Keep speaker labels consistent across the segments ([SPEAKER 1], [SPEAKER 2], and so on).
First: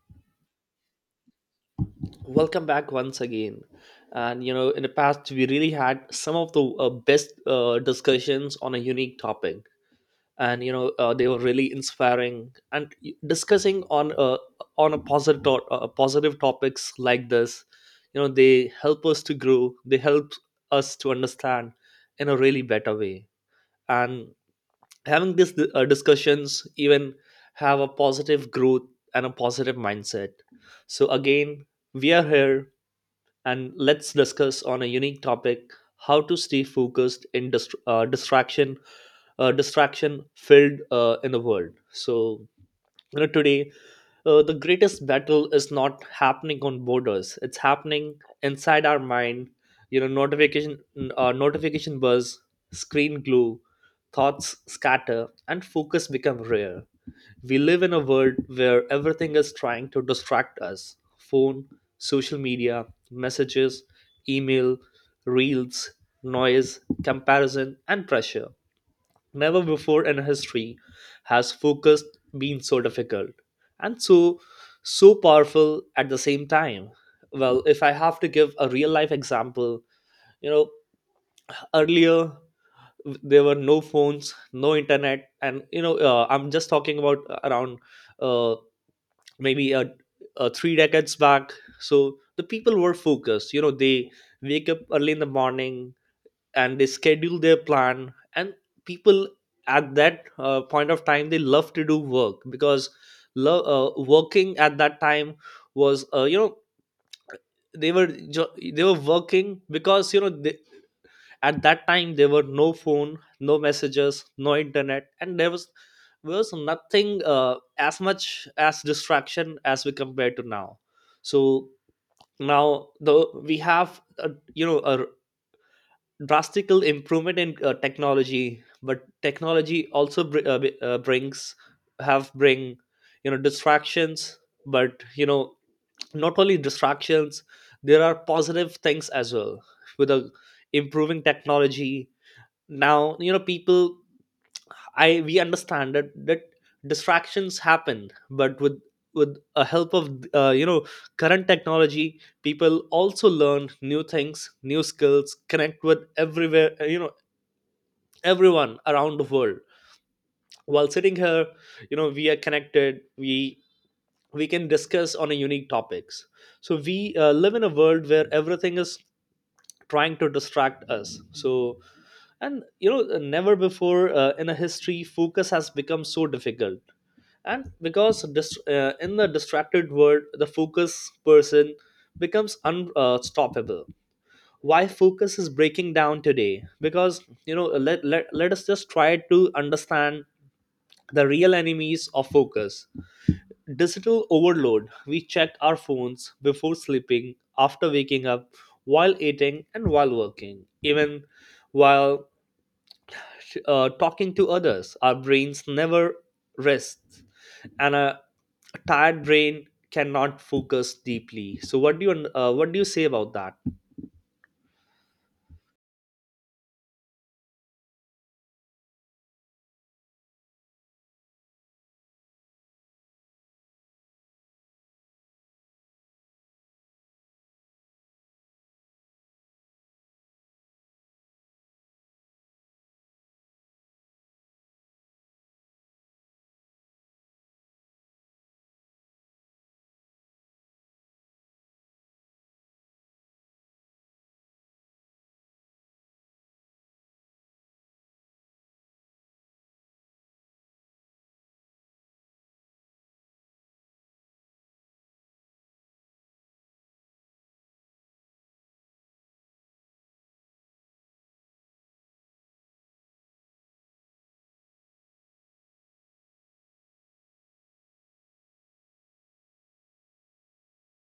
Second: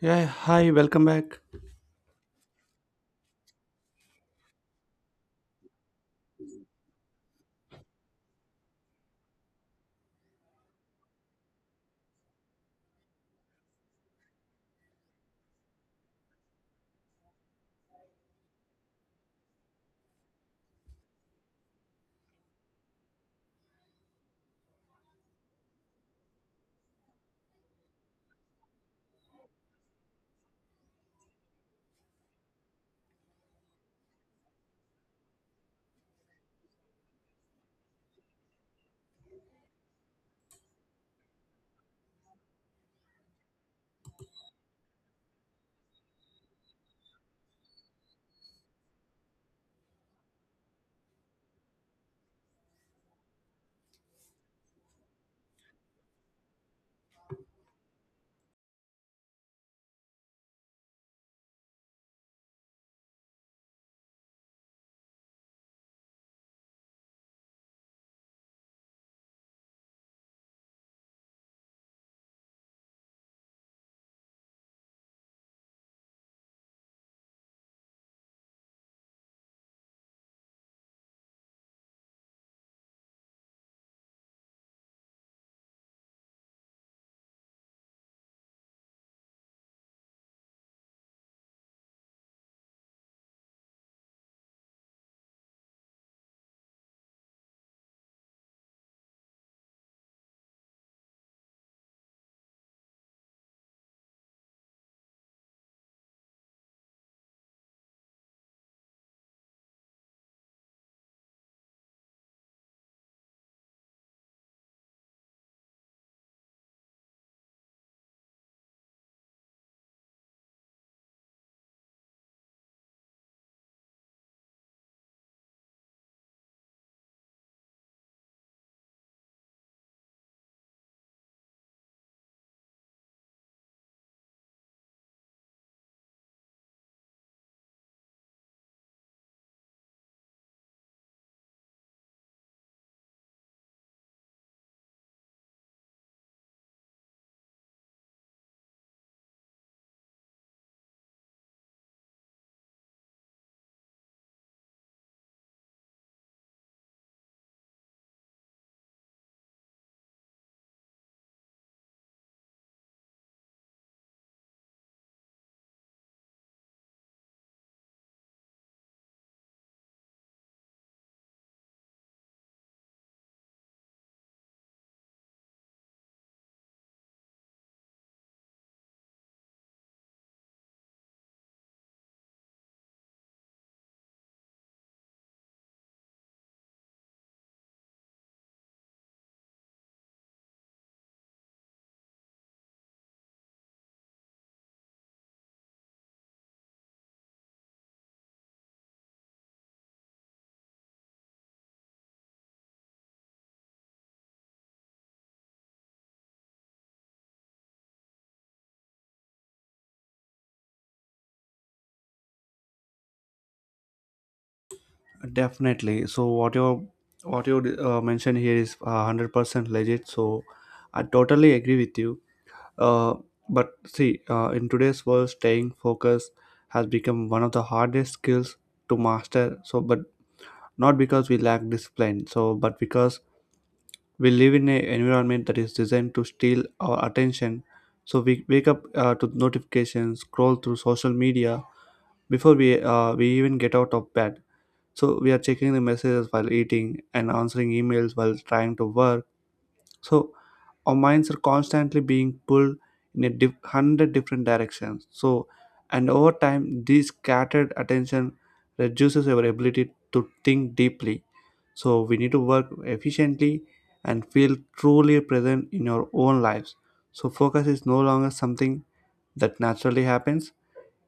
[SPEAKER 1] Yeah, hi, welcome back.
[SPEAKER 2] Welcome back once again. And you know, in the past, we really had some of the best discussions on a unique topic. And you know, they were really inspiring and discussing on a positive topics like this. You know, they help us to grow, they help us to understand in a really better way. And having these discussions even have a positive growth and a positive mindset. So again, we are here, and let's discuss on a unique topic: how to stay focused in distraction filled, in the world. So you know, today, the greatest battle is not happening on borders. It's happening inside our mind. You know, notification buzz, screen glue, thoughts scatter, and focus become rare. We live in a world where everything is trying to distract us: phone, social media, messages, email, reels, noise, comparison, and pressure. Never before in history has focus been so difficult and so powerful at the same time. Well, if I have to give a real life example, you know, earlier there were no phones, no internet. And you know, I'm just talking about around uh, maybe a 3 decades back. So the people were focused. You know, they wake up early in the morning, and they schedule their plan. And people, at that point of time, they love to do work, because lo- working at that time was, you know, they were they were working, because you know, they, at that time there were no phone, no messages, no internet, and there was nothing, as much as distraction as we compare to now. So now the we have, you know, a drastical improvement in technology, but technology also br- uh, b- uh, brings have bring, you know, distractions. But you know, not only distractions, there are positive things as well with the improving technology. Now you know, people, I we understand that distractions happen, but with a help of you know, current technology, people also learn new things, new skills, connect with everywhere, you know, everyone around the world. While sitting here, you know, we are connected, we can discuss on a unique topics. So we live in a world where everything is trying to distract us. So and you know, never before in a history, focus has become so difficult. And because in the distracted world, the focus person becomes unstoppable. Why focus is breaking down today? Because you know, let us just try to understand the real enemies of focus. Digital overload. We check our phones before sleeping, after waking up, while eating, and while working. Even while talking to others, our brains never rest, and a tired brain cannot focus deeply. So, what do you say about that?
[SPEAKER 1] Definitely. So what you mentioned here is 100% legit. So I totally agree with you. Uh, but see, in today's world, staying focused has become one of the hardest skills to master. So, but not because we lack discipline. So, but because we live in an environment that is designed to steal our attention. So we wake up to notifications, scroll through social media before we even get out of bed, so we are checking the messages while eating and answering emails while trying to work. So our minds are constantly being pulled in a hundred different directions. So and over time this scattered attention reduces our ability to think deeply, so we need to work efficiently and feel truly present in our own lives. So focus is no longer something that naturally happens.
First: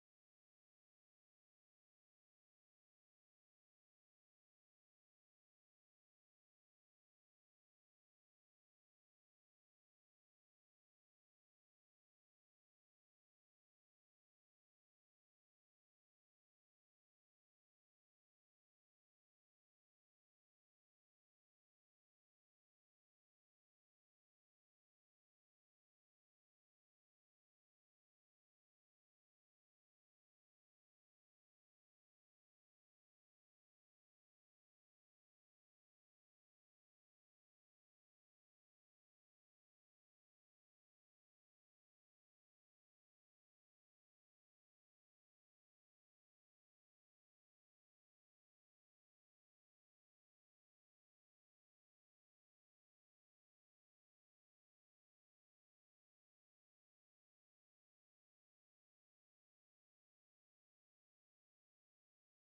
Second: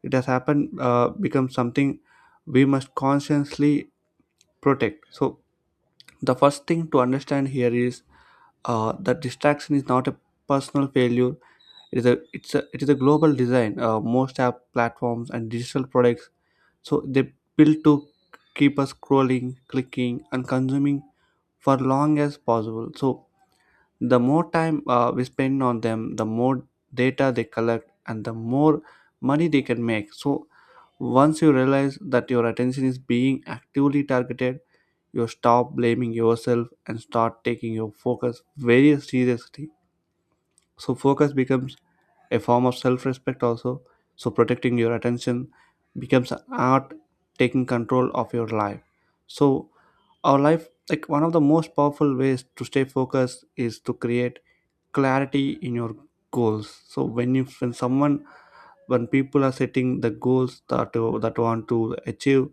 [SPEAKER 1] It has happened uh, become something we must consciously protect. So the first thing to understand here is that distraction is not a personal failure. It is a global design. Most app platforms and digital products, so they built to keep us scrolling, clicking and consuming for long as possible. So the more time we spend on them, the more data they collect, and the more money they can make. So once you realize that your attention is being actively targeted, you stop blaming yourself and start taking your focus very seriously. So focus becomes a form of self-respect also. So protecting your attention becomes an art, taking control of your life. So our life, like, one of the most powerful ways to stay focused is to create clarity in your goals. So when you when someone when people are setting the goals that want to achieve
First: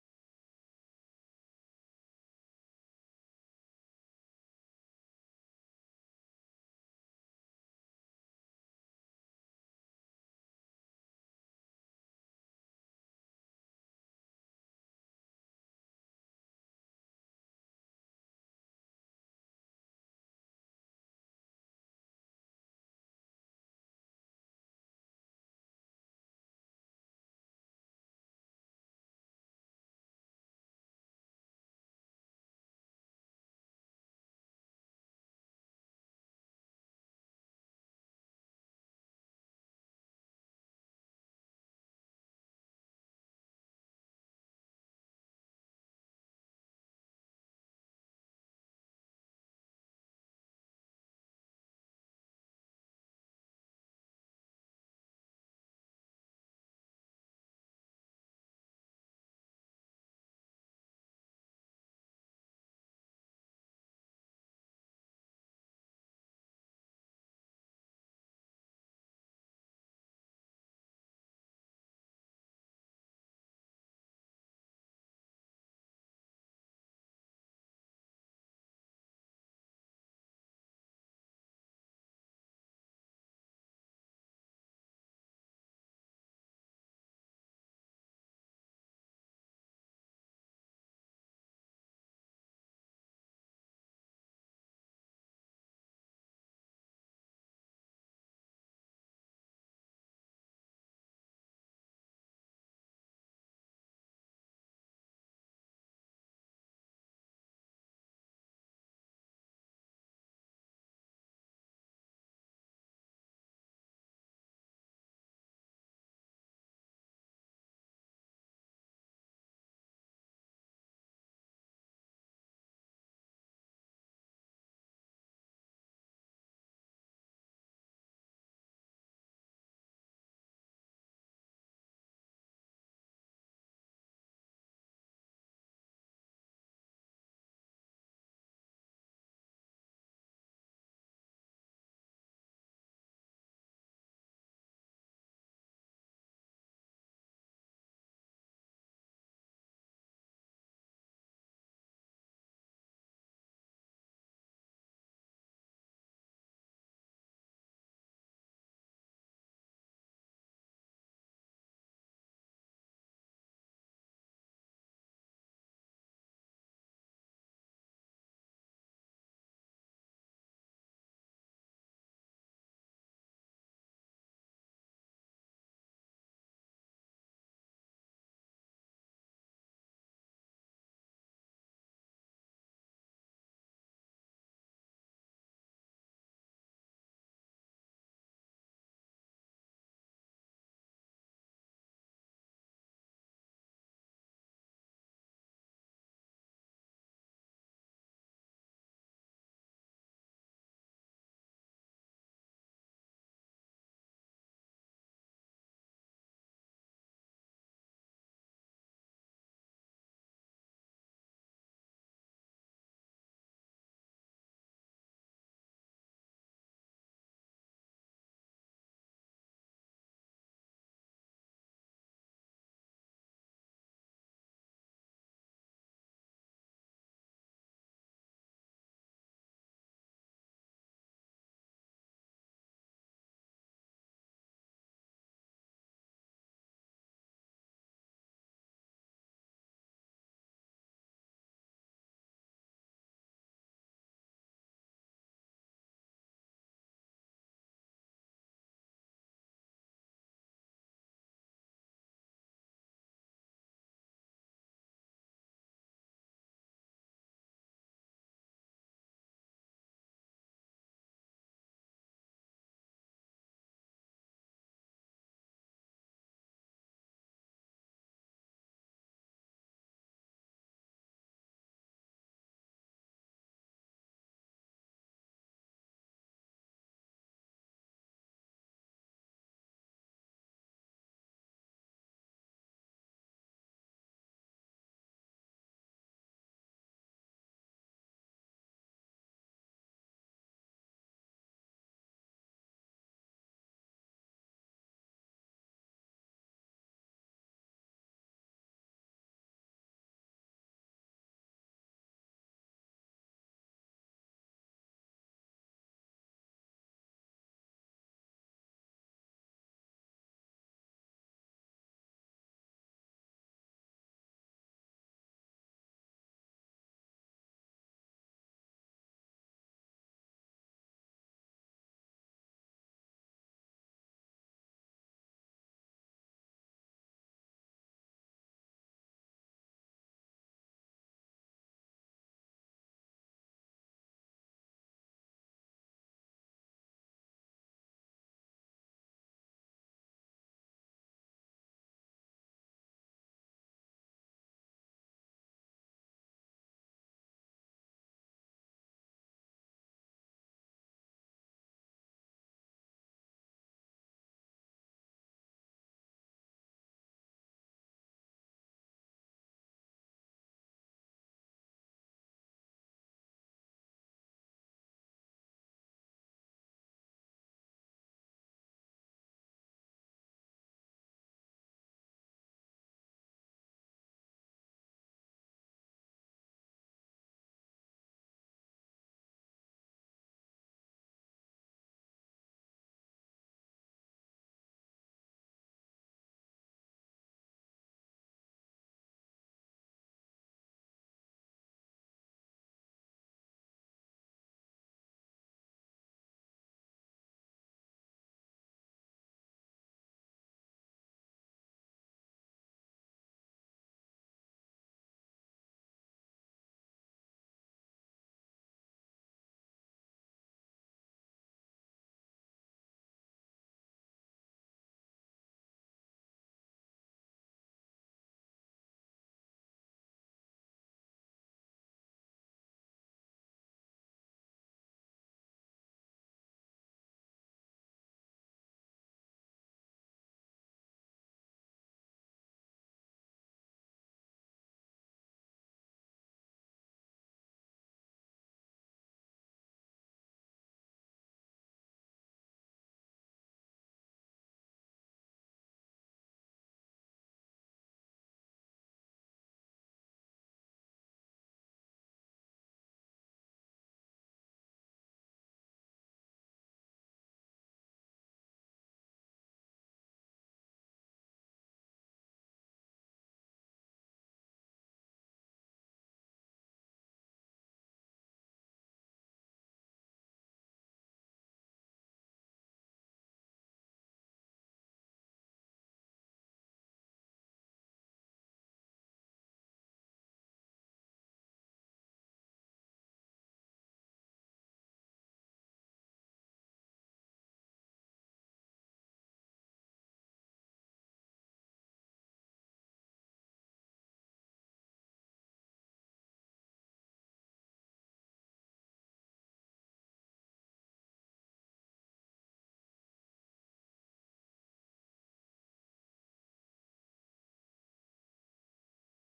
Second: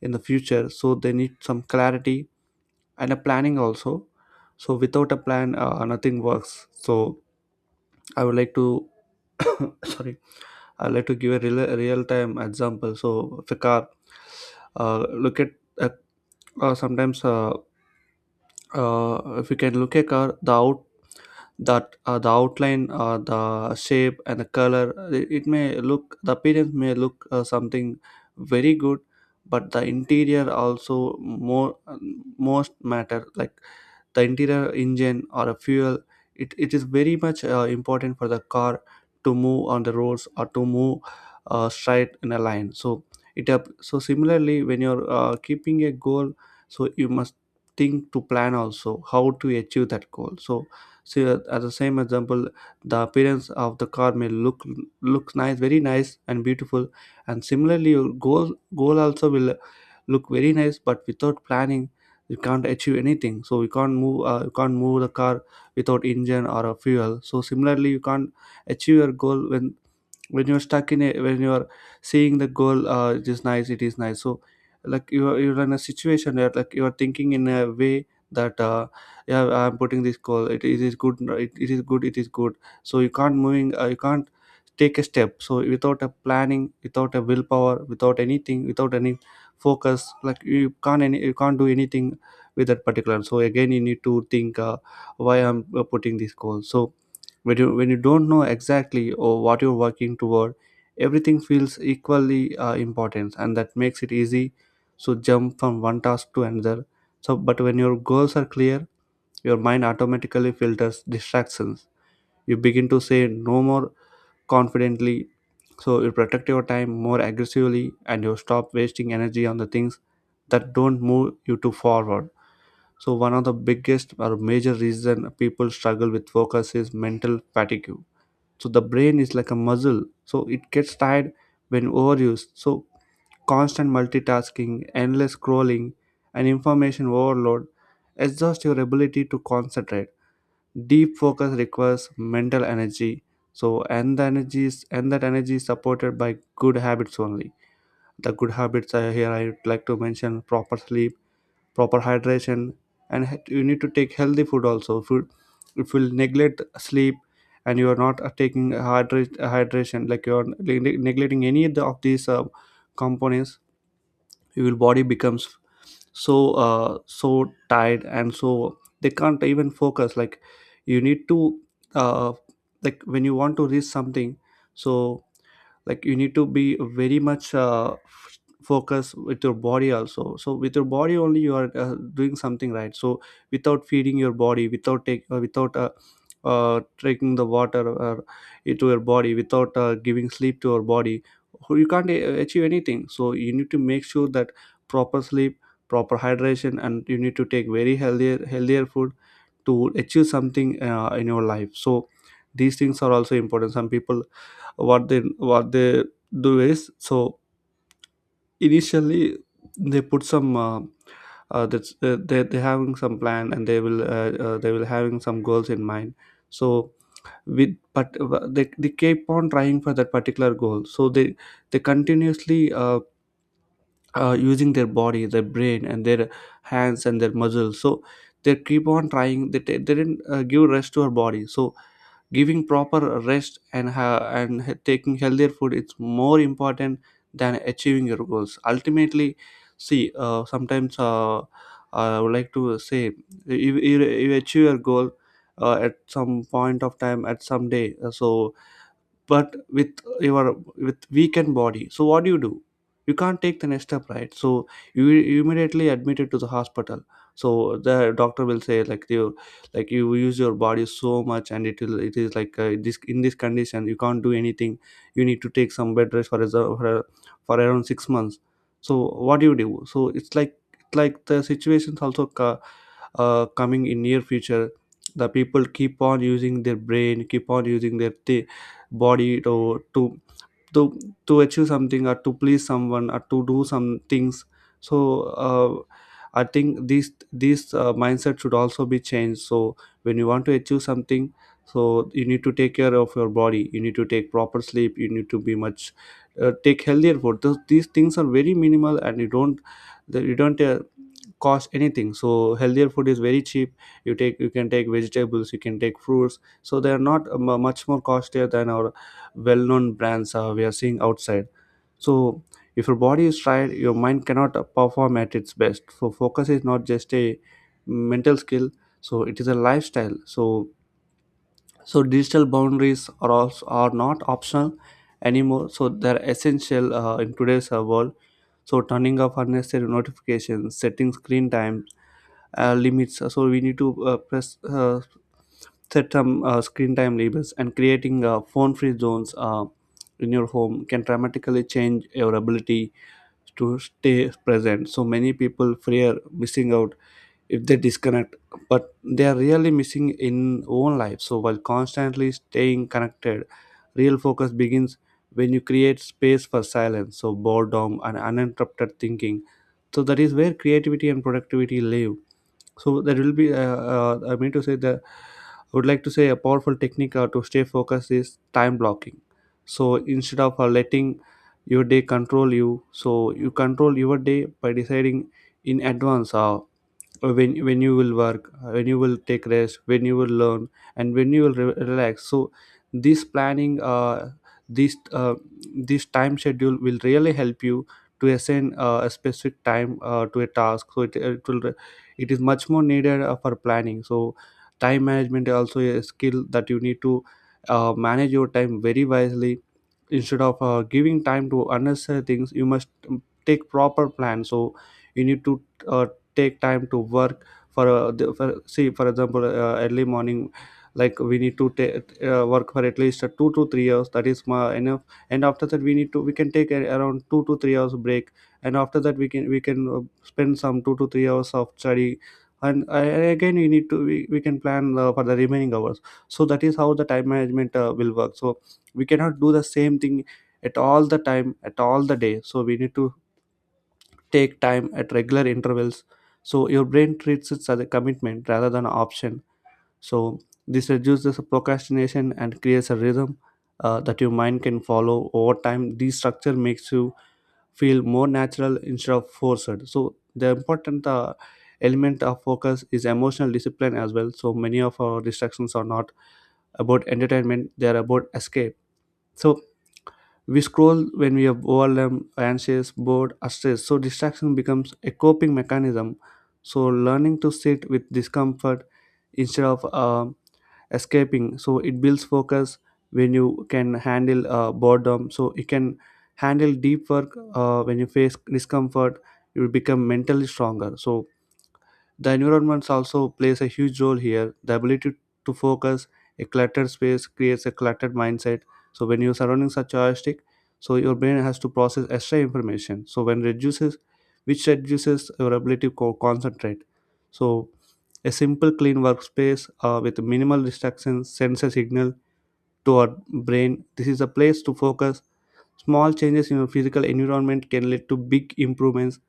[SPEAKER 1] in the future, so they need some clarity and a planning also. So without a plan, nothing works. So I would like to sorry, I'd like to give a real time example. So if a car, look at uh, sometimes if you can look a car, the out, that the outline, the shape and the color, it may look, the appearance may look something very good, but the interior also more most matter, like the interior, engine or a fuel, it is very much important for the car to move on the roads or to move straight in a line. So it up, so similarly when you're keeping a goal, so you must think to plan also how to achieve that goal. So see, as the same example, the appearance of the car may look, look nice, very nice and beautiful, and similarly your goal also will look very nice, but without planning you can't achieve anything. So you can't move the car without engine or a fuel, so similarly you can't achieve your goal when you're stuck in a when you're seeing the goal, it is nice, it is nice. So like you're in a situation where, like, you're thinking in a way that, yeah, I'm putting this goal, it is good, it is good, it is good. So you can't moving you can't take a step. So without a planning, without a willpower, without anything, without any focus, like, you can't any you can't do anything with that particular. So again you need to think, why I'm putting this goal. So when you, when you don't know exactly or what you're working toward, everything feels equally important, and that makes it easy so jump from one task to another. So but when your goals are clear, your mind automatically filters distractions. You begin to say no more confidently. So you protect your time more aggressively and you stop wasting energy on the things that don't move you to forward. So one of the biggest or major reason people struggle with focus is mental fatigue. So the brain is like a muscle, so it gets tired when overused. So constant multitasking, endless scrolling and information overload exhaust your ability to concentrate. Deep focus requires mental energy. So and the energy is and that energy is supported by good habits only. The good habits are, here I would like to mention, proper sleep, proper hydration, and you need to take healthy food also. If you, if you neglect sleep, and you are not hydration, like you are neglecting any of these components, your body becomes so tired, and so they can't even focus. Like you need to, uh, like, when you want to reach something, so, like, you need to be very much focus with your body also. So with your body only you are doing something right. So without feeding your body, without take without taking the water into your body, without giving sleep to your body, you can't achieve anything. So you need to make sure that proper sleep, proper hydration, and you need to take very healthier food to achieve something in your life. So these things are also important. Some people, what they, what they do is, so initially they put some, that's they having some plan, and they will, they will having some goals in mind. So with, but they keep on trying for that particular goal. So they continuously using their body, their brain and their hands and their muscles. So they keep on trying, they didn't give rest to our body. So giving proper rest and taking healthier food, it's more important than achieving your goals ultimately. See, sometimes I would like to say, you achieve your goal at some point of time, at some day. So but with your, with weakened body, so what do you do? You can't take the next step, right? So you immediately admitted to the hospital. So the doctor will say, like, you, like you use your body so much, and it will, it is like, this, in this condition you can't do anything. You need to take some bed rest for, as for around 6 months. So what do you do? So it's like, it's like the situations also coming in near future. The people keep on using their brain, keep on using their body to to to achieve something, or to please someone, or to do some things. So, uh, I think this mindset should also be changed. So when you want to achieve something, so you need to take care of your body, you need to take proper sleep, you need to be much, take healthier food. These things are very minimal, and you don't, that you don't uh, cost anything. So healthier food is very cheap. You take, you can take vegetables, you can take fruits, so they are not, much more costlier than our well-known brands we are seeing outside. So if your body is tired, your mind cannot perform at its best. So focus is not just a mental skill, so it is a lifestyle. So, so digital boundaries are also are not optional anymore, so they're essential in today's world. So turning off unnecessary notifications, setting screen time limits, so we need to press set some screen time labels, and creating phone free zones in your home can dramatically change your ability to stay present. So many people fear missing out if they disconnect, but they are really missing in own life. So while constantly staying connected, real focus begins when you create space for silence, so boredom and uninterrupted thinking. So that is where creativity and productivity live. So there will be, I mean to say that, I would like to say, a powerful technique to stay focused is time blocking. So instead of letting your day control you, so you control your day by deciding in advance, when you will work, when you will take rest, when you will learn, and when you will relax. So this planning, this uh, this time schedule will really help you to assign a specific time to a task. So it is much more needed for planning. So time management is also a skill that you need to, manage your time very wisely instead of giving time to unnecessary things. You must, take proper plan. So you need to, uh, take time to work for, for, see, for example, Early morning, like, we need to take work for at least 2 to 3 hours. That is enough. And after that we need to, we can take a, around 2 to 3 hours break. And after that we can spend some 2 to 3 hours of study. And again we need to we can plan for the remaining hours. So that is how the time management will work. So we cannot do the same thing at all the time, at all the day, so we need to take time at regular intervals, so your brain treats it as a commitment rather than an option. So this reduces procrastination and creates a rhythm that your mind can follow over time. This structure makes you feel more natural instead of forced. So the important element of focus is emotional discipline as well. So many of our distractions are not about entertainment, they are about escape. So we scroll when we are overwhelmed, anxious, bored, or stressed. So distraction becomes a coping mechanism. So learning to sit with discomfort instead of escaping, so it builds focus. When you can handle boredom, so you can handle deep work when you face discomfort, you will become mentally stronger. So the environment also plays a huge role here, the ability to focus. A cluttered space creates a cluttered mindset. So when your surroundings are chaotic, so your brain has to process extra information. So when reduces, which reduces your ability to concentrate. So a simple clean workspace with minimal distractions sends a signal to our brain. This is a place to focus. Small changes in your physical environment can lead to big improvements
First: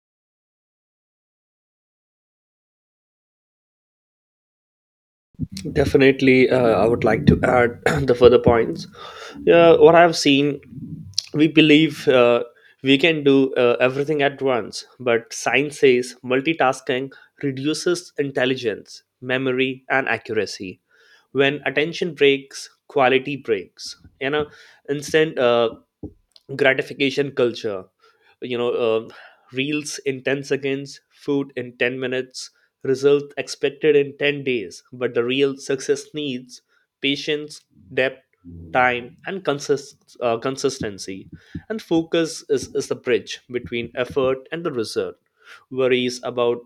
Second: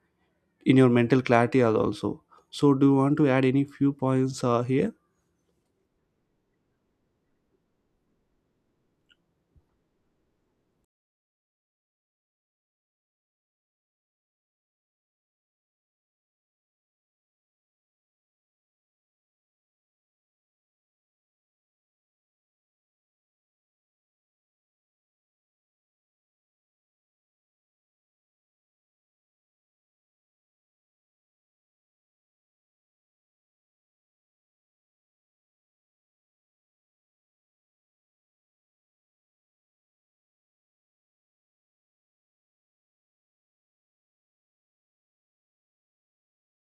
[SPEAKER 1] in your mental clarity, also. So do you want to add any few points here?
[SPEAKER 2] Definitely, I would like to add the further points. Yeah, what I've seen, we believe, we can do everything at once, but science says multitasking reduces intelligence, memory, and accuracy. When attention breaks, quality breaks. You know, instant gratification culture. You know, reels in 10 seconds, food in 10 minutes, result expected in 10 days, but the real success needs patience, depth, time, and consistency. And focus is the bridge between effort and the result. Worries about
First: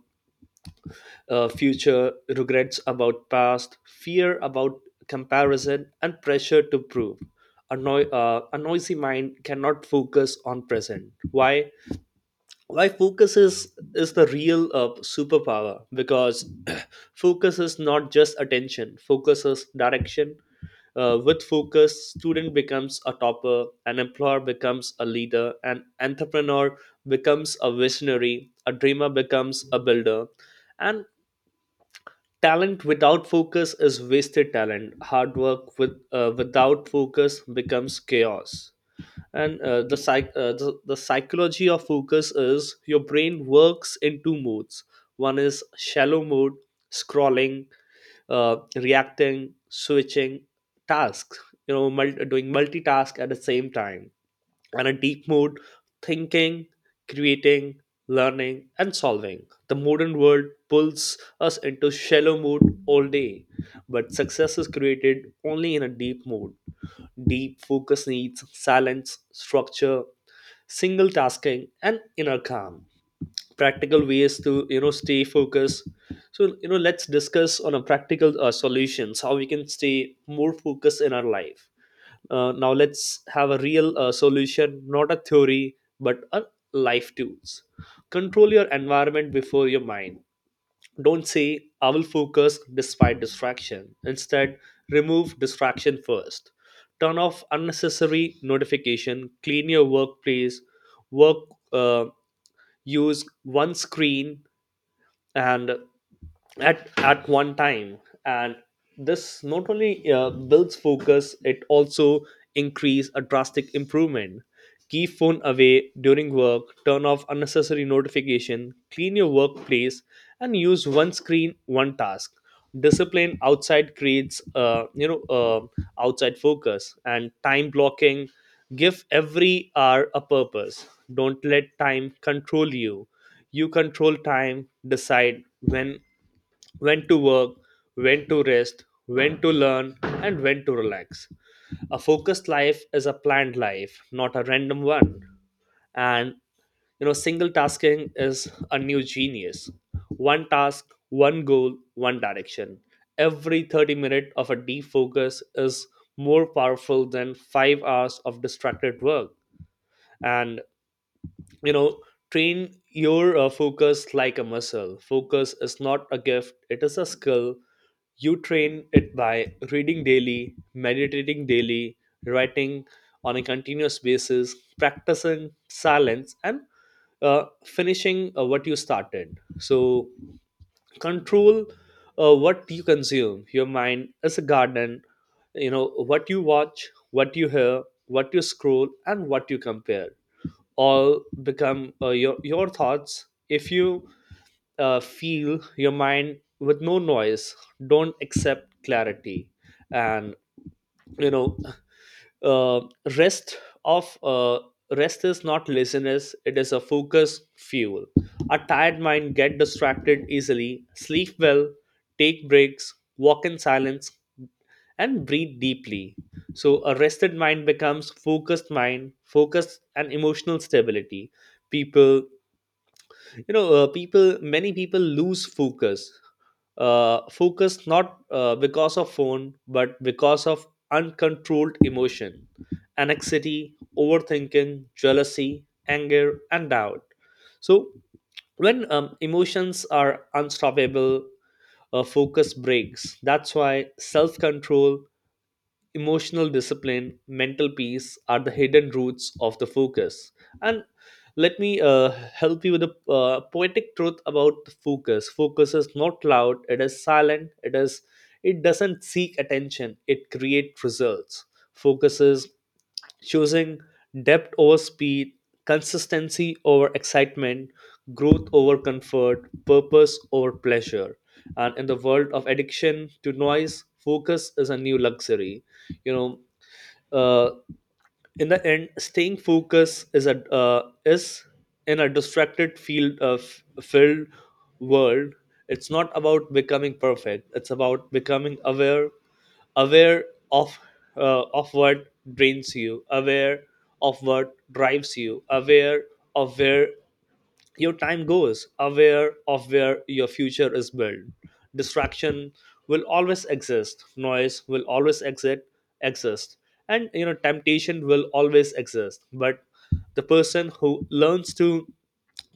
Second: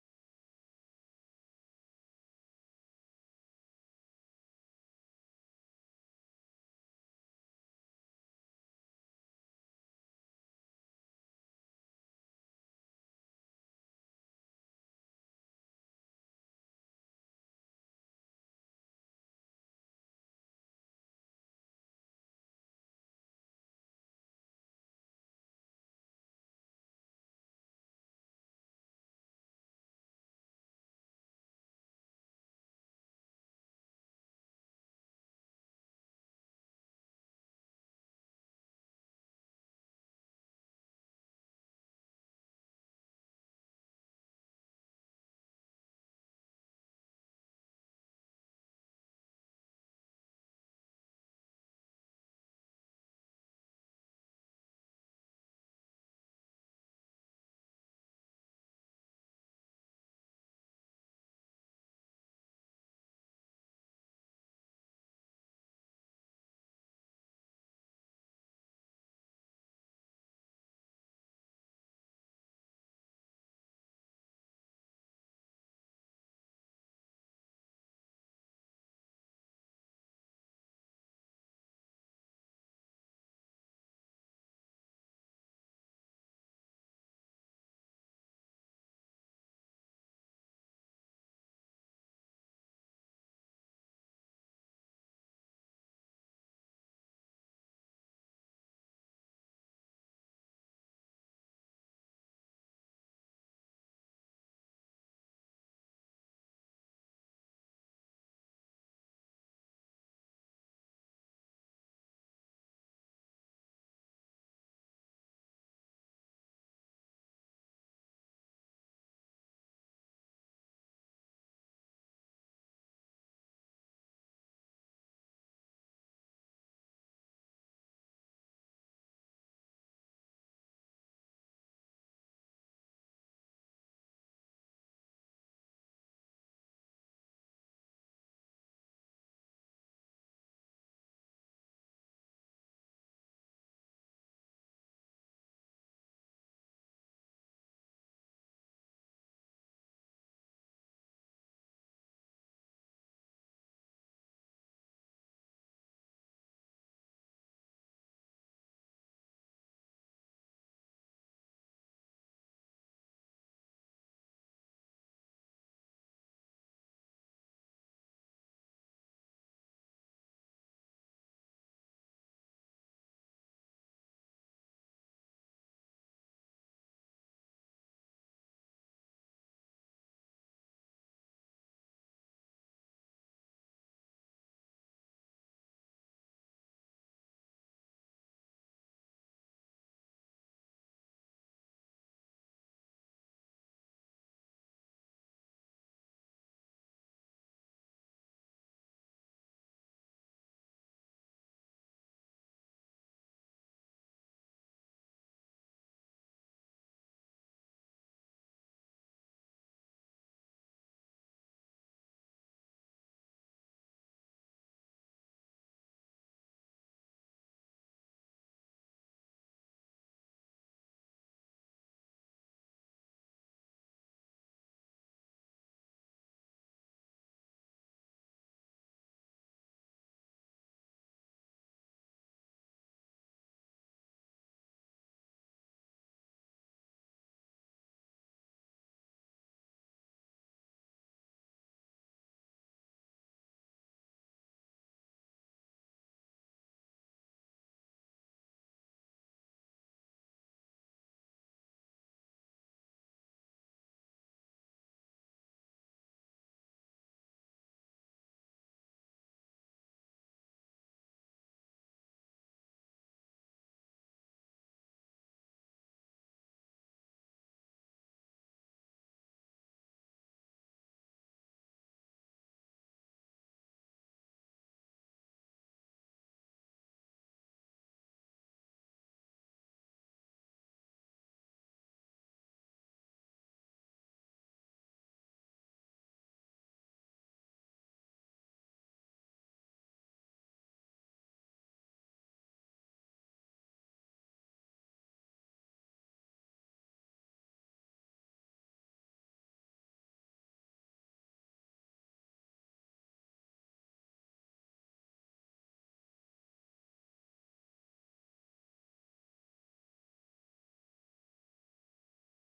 [SPEAKER 2] future, regrets about past, fear about comparison, and pressure to prove. A noisy mind cannot focus on present. Why why focus is the real superpower? Because focus is not just attention, focus is direction. With focus, student becomes a topper, an employer becomes a leader, an entrepreneur becomes a visionary, a dreamer becomes a builder. And talent without focus is wasted talent. Hard work without focus becomes chaos. And the psychology of focus is your brain works in two modes. One is shallow mode: scrolling, reacting, switching tasks, you know, doing multitask at the same time. And a deep mood: thinking, creating, learning, and solving. The modern world pulls us into shallow mood all day, but success is created only in a deep mood. Deep focus needs silence, structure, single tasking, and inner calm. Practical ways to, you know, stay focused. So you know, let's discuss on a practical solutions how we can stay more focused in our life. Now let's have a real solution, not a theory, but a life tools. Control your environment before your mind. Don't say, "I will focus despite distraction." Instead, remove distraction first. Turn off unnecessary notification, clean your workplace, work, uh, use one screen and at one time. And this not only builds focus, it also increase a drastic improvement. Keep phone away during work, turn off unnecessary notification, clean your workplace, and use one screen, one task. Discipline outside creates, you know, outside focus. And time blocking: give every hour a purpose. Don't let time control you, you control time. Decide when to work, when to rest, when to learn, and when to relax. A focused life is a planned life, not a random one. And you know, single tasking is a new genius. One task, one goal, one direction. Every 30 minutes of a deep focus is more powerful than 5 hours of distracted work. And you know, train your focus like a muscle. Focus is not a gift, it is a skill. You train it by reading daily, meditating daily, writing on a continuous basis, practicing silence, and finishing what you started. So control what you consume. Your mind is a garden, you know, what you watch, what you hear, what you scroll, and what you compare all become your thoughts. If you feel your mind with no noise, don't accept clarity. And you know, uh, rest of uh, rest is not laziness, it is a focus fuel. A tired mind get distracted easily. Sleep well, take breaks, walk in silence, and breathe deeply. So a rested mind becomes focused mind. Focused and emotional stability. People, you know, people many people lose focus, focus, not because of phone, but because of uncontrolled emotion: anxiety, overthinking, jealousy, anger, and doubt. So when emotions are unstoppable, focus breaks. That's why self control, emotional discipline, mental peace are the hidden roots of the focus. And let me help you with a poetic truth about the focus. Focus is not loud; it is silent. It is. It doesn't seek attention. It creates results. Focuses choosing depth over speed, consistency over excitement, growth over comfort, purpose over pleasure. And in the world of addiction to noise, focus is a new luxury. You know, uh, in the end, staying focused is a is in a distracted field of filled world. It's not about becoming perfect. It's about becoming aware of of what drains you, aware of what drives you, aware of where your time goes, aware of where your future is built. Distraction will always exist, noise will always exit exist, and you know, temptation will always exist. But the person who learns to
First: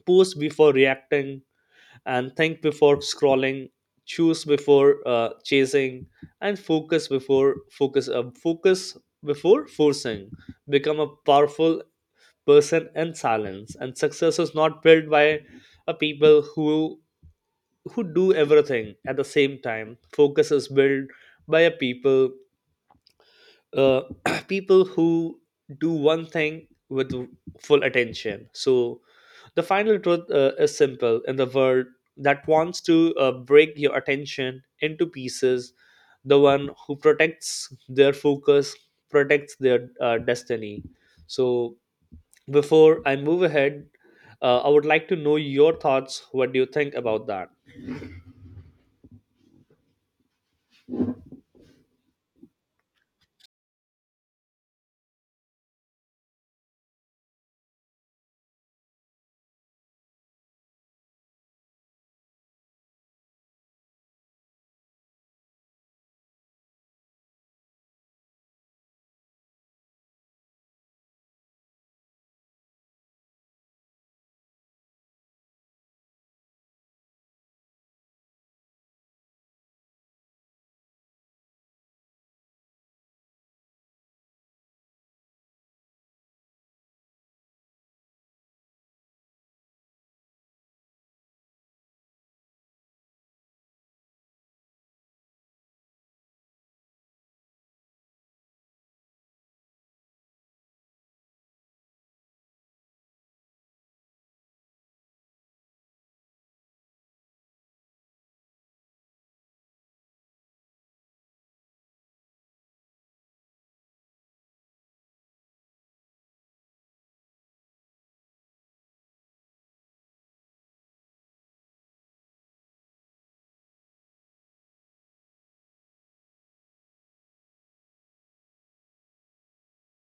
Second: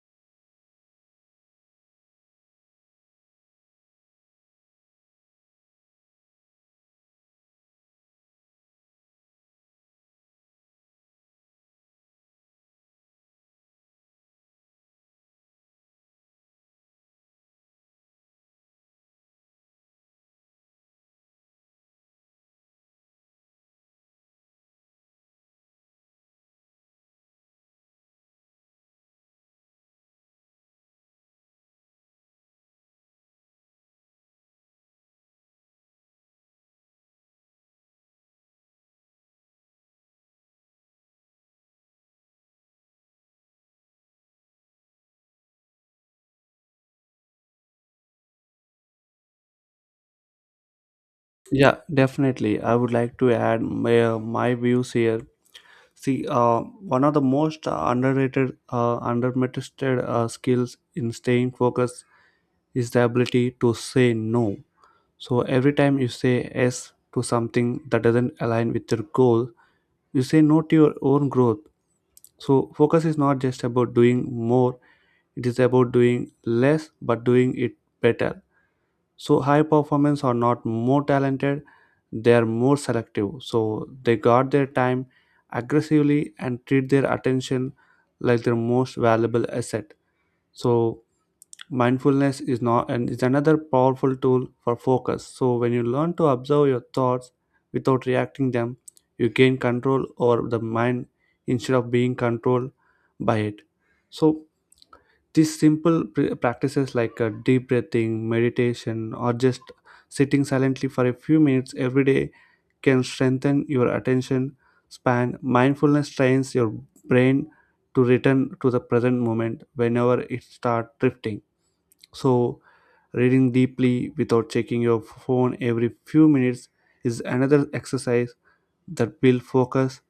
[SPEAKER 2] pause before reacting, and think before scrolling, choose before chasing, and focus before forcing, become a powerful person in silence. And success is not built by a people who do everything at the same time. Focus is built by a people, uh, people who do one thing with full attention. So the final truth is simple. In the world that wants to break your attention into pieces, the one who protects their focus protects their destiny. So, before I move ahead, I would like to know your thoughts. What do you think about that?
[SPEAKER 1] Yeah, definitely, I would like to add my views here. See, one of the most underrated skills in staying focused is the ability to say no. So every time you say yes to something that doesn't align with your goal, you say no to your own growth. So focus is not just about doing more, it is about doing less but doing it better. So high performance are not more talented, they are more selective, so they guard their time aggressively and treat their attention like their most valuable asset. So mindfulness is not, and is another powerful tool for focus. So when you learn to observe your thoughts without reacting them, you gain control over the mind instead of being controlled by it. So these simple practices like deep breathing, meditation, or just sitting silently for a few minutes every day can strengthen your attention span. Mindfulness trains your brain to return to the present moment whenever it starts drifting. So, reading deeply without checking your phone every few minutes is another exercise that builds focus.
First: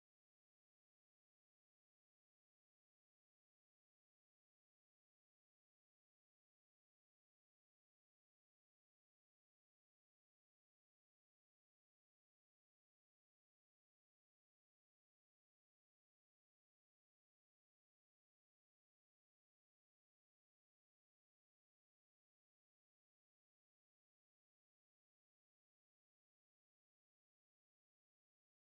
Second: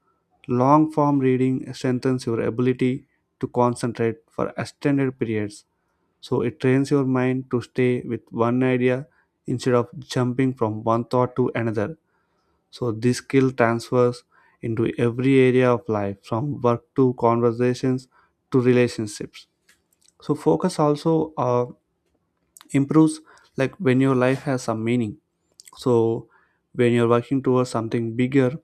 [SPEAKER 1] Long form reading strengthens your ability to concentrate for extended periods, so it trains your mind to stay with one idea instead of jumping from one thought to another. So this skill transfers into every area of life, from work to conversations to relationships. So focus also improves, like, when your life has some meaning. So when you're working towards something bigger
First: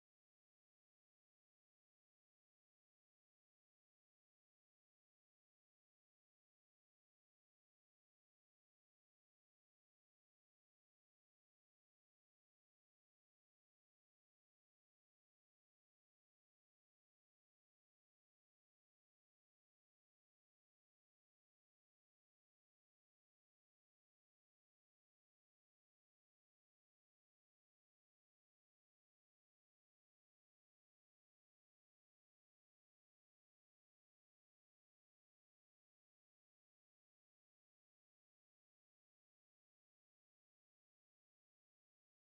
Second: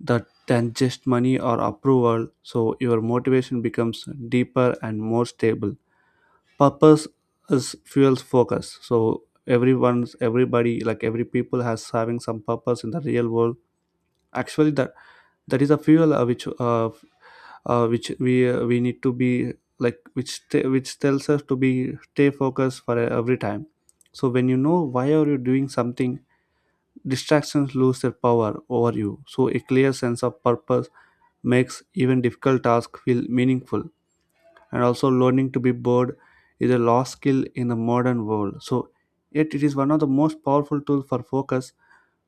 [SPEAKER 1] that than just money or approval, so your motivation becomes deeper and more stable. Purpose is fuels focus. So everyone's, everybody, like, every people has having some purpose in the real world. Actually that, that is a fuel which we need to be, like, which which tells us to be stay focused for every time. So when you know why are you doing something, distractions lose their power over you. So a clear sense of purpose makes even difficult tasks feel meaningful. And also learning to be bored is a lost skill in the modern world. So yet it is one of the most powerful tools for focus.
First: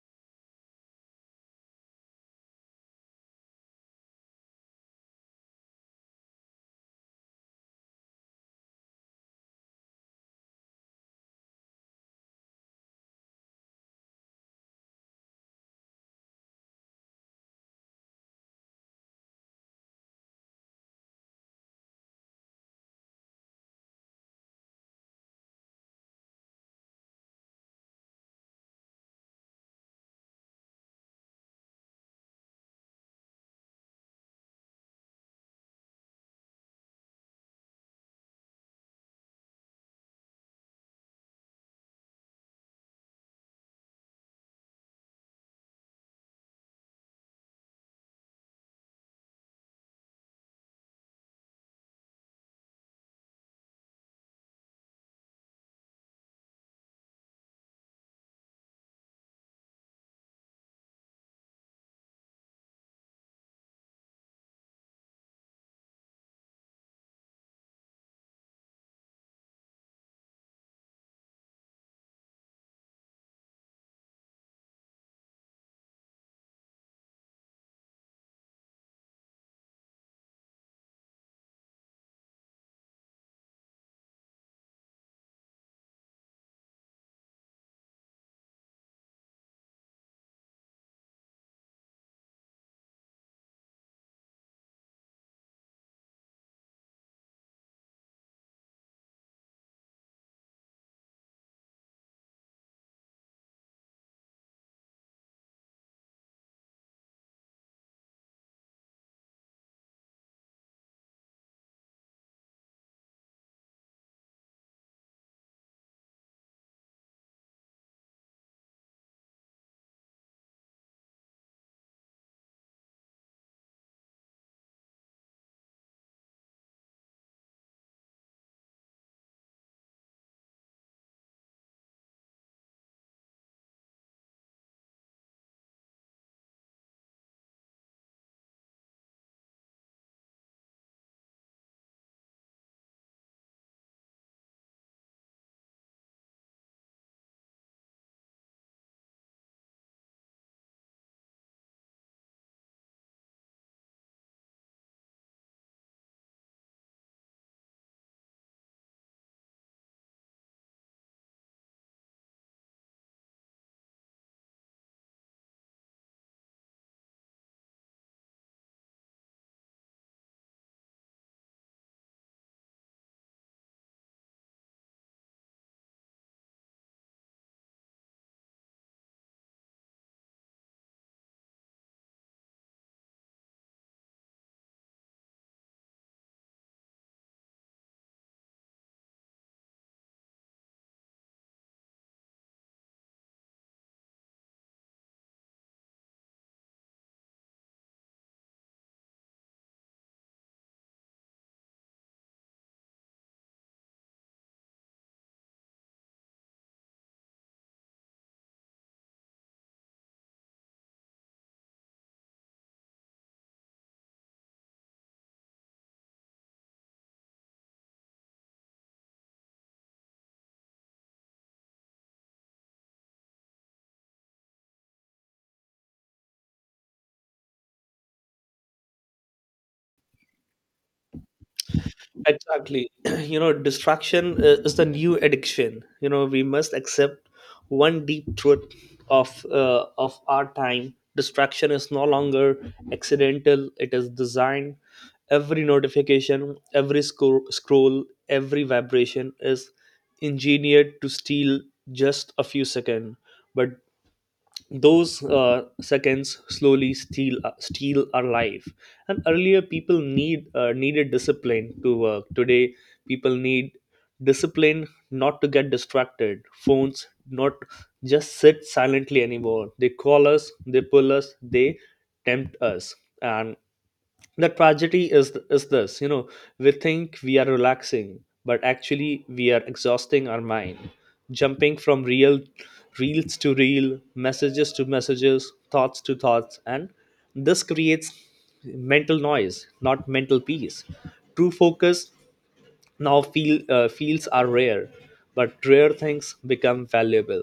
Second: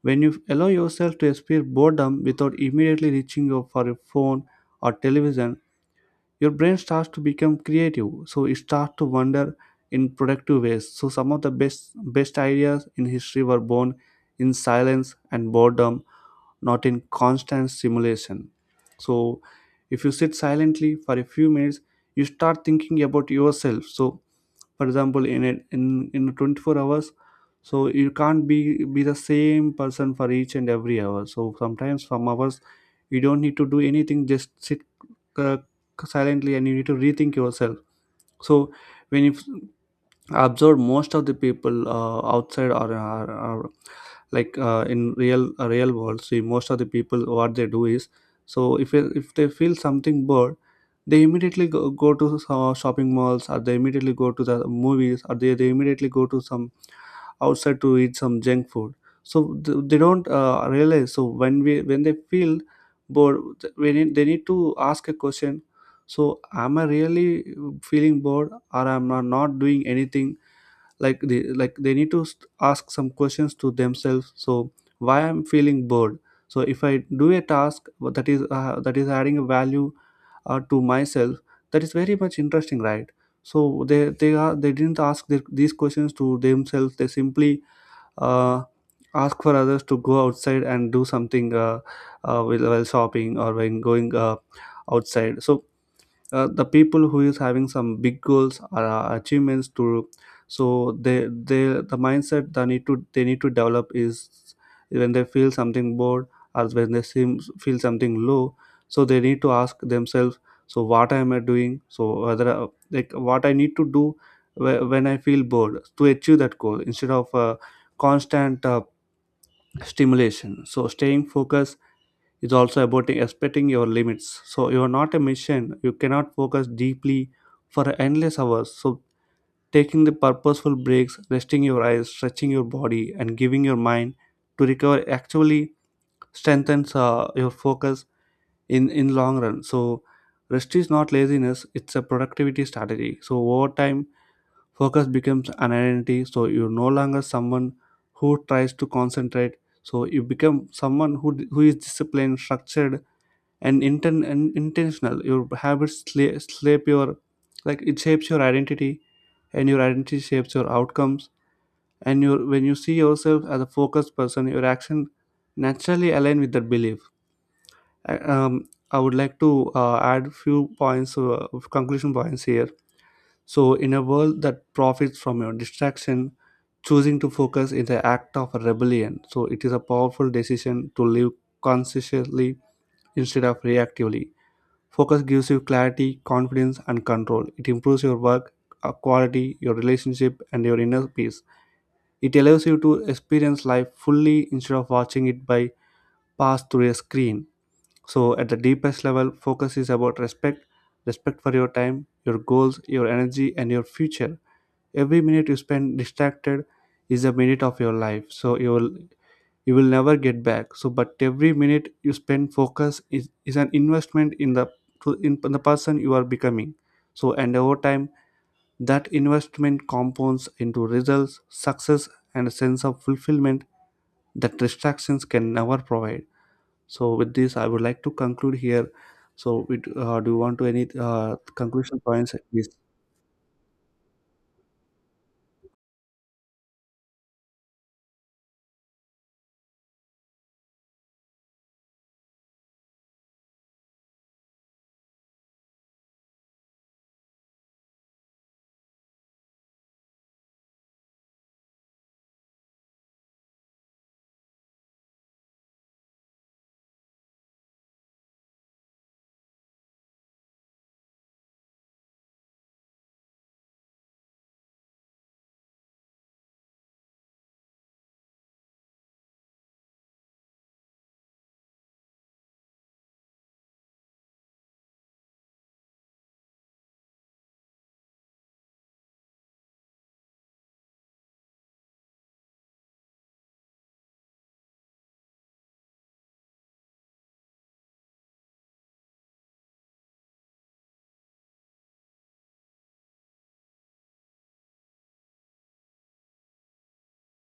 [SPEAKER 1] When you allow yourself to experience boredom without immediately reaching out for a phone or television, your brain starts to become creative, so it starts to wander in productive ways. So some of the best ideas in history were born in silence and boredom, not in constant simulation. So, if you sit silently for a few minutes, you start thinking about yourself. So, for example, in a, in in 24 hours, so you can't be the same person for each and every hour. So sometimes some hours you don't need to do anything, just sit uh, silently, and you need to rethink yourself. So when you I observed most of the people outside, or are, like, in real world. See, most of the people, what they do is, so if they feel something bored, they immediately go to shopping malls, or they immediately go to the movies, or they immediately go to some outside to eat some junk food. So they don't realize. So when we when they feel bored, they need to ask a question. So am I really feeling bored, or am I not doing anything? Like, they need to ask some questions to themselves. So why I'm feeling bored? So if I do a task that is adding a value to myself, that is very much interesting, right? So they didn't ask their, these questions to themselves. They simply uh, ask for others to go outside and do something while shopping or when going outside. So the people who is having some big goals or achievements to, so the mindset they need to, they need to develop is when they feel something bored or when they seem feel something low, so they need to ask themselves, so what am I doing? So whether like, what I need to do when I feel bored, to achieve that goal, instead of constant stimulation. So staying focused, it's also about respecting your limits, so you are not a machine, you cannot focus deeply for endless hours. So taking the purposeful breaks, resting your eyes, stretching your body, and giving your mind to recover actually strengthens your focus in long run. So rest is not laziness, it's a productivity strategy. So over time focus becomes an identity. So you're no longer someone who tries to concentrate, so you become someone who is disciplined, structured, and, intentional. Your habits shape your, like, it shapes your identity, and your identity shapes your outcomes. And you see yourself as a focused person, your action naturally align with that belief. I would like to add few points, conclusion points here. So in a world that profits from your distraction, choosing to focus is an act of rebellion. So it is a powerful decision to live consciously instead of reactively. Focus gives you clarity, confidence, and control. It improves your work quality, your relationship, and your inner peace. It allows you to experience life fully instead of watching it by pass through a screen. So, at the deepest level, focus is about respect, respect for your time, your goals, your energy, and your future. Every minute you spend distracted is a minute of your life. So, you will never get back. So but every minute you spend focus is an investment in the in the person you are becoming. So and over time that investment compounds into results, success, and a sense of fulfillment that distractions can never provide. So with this I would like to conclude here. So do you want to any conclusion points, please?
[SPEAKER 2] Exactly. You know, distraction is the new addiction. You know, we must accept one deep truth of our time. Distraction is no longer accidental. It is designed. Every notification, every scroll, every vibration is engineered to steal just a few seconds. But those seconds slowly steal our life. And earlier people needed discipline to work. Today people need discipline not to get distracted. Phones not just sit silently anymore, they call us, they pull us, they tempt us. And the tragedy is this, you know, we think we are relaxing, but actually we are exhausting our mind, jumping from real reels to reel, messages to messages, thoughts to thoughts. And this creates mental noise, not mental peace. True focus now, fields are rare, but rare things become valuable.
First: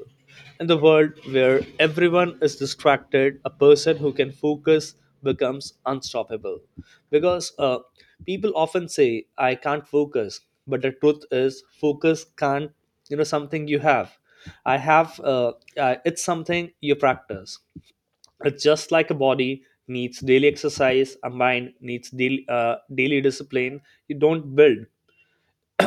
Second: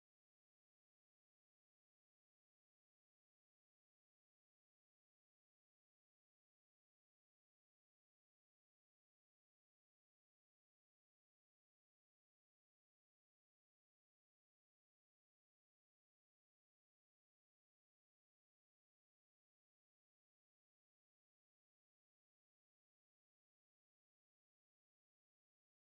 [SPEAKER 2] In the world where everyone is distracted, a person who can focus becomes unstoppable. Because people often say, "I can't focus," but the truth is, focus can't. You know, something you have. I have. It's something you practice. It's just like a body needs daily exercise, a mind needs daily discipline. You don't build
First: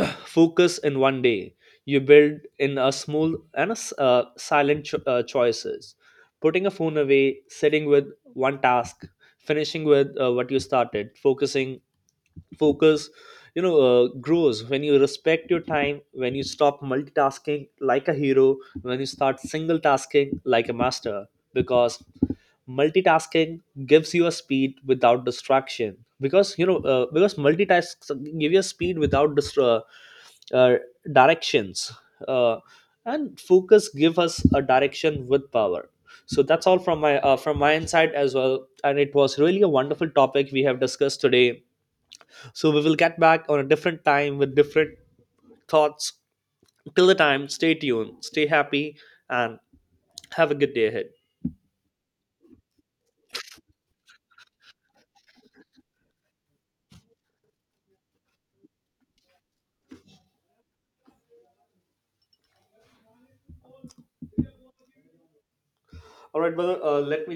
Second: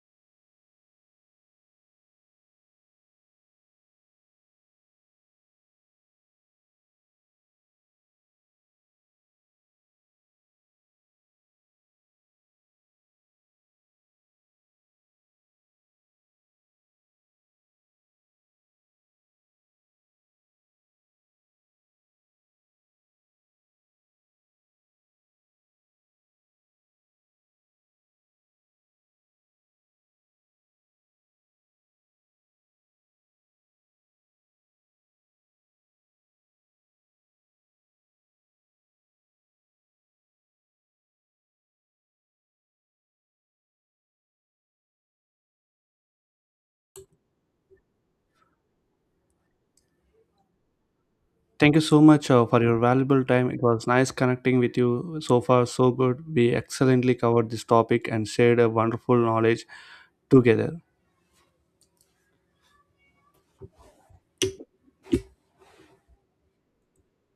[SPEAKER 2] focus in one day, you build in a small and a silent choices: putting a phone away, sitting with one task, finishing with what you started, focus. You know, grows when you respect your time, when you stop multitasking like a hero, when you start single tasking like a master. Because multitasking gives you a speed without distraction, because you know, because multitasks give you a speed without uh, uh, directions, uh, and focus give us a direction with power. So that's all from my inside as well, and it was really a wonderful topic we have discussed today. So we will get back on a different time with different thoughts. Till the time, stay tuned, stay happy, and have a good day ahead.
[SPEAKER 1] Thank you so much for your valuable time. It was nice connecting with you. So far, so good. We excellently covered this topic and shared a wonderful knowledge together.
[SPEAKER 2] All right, brother. Let me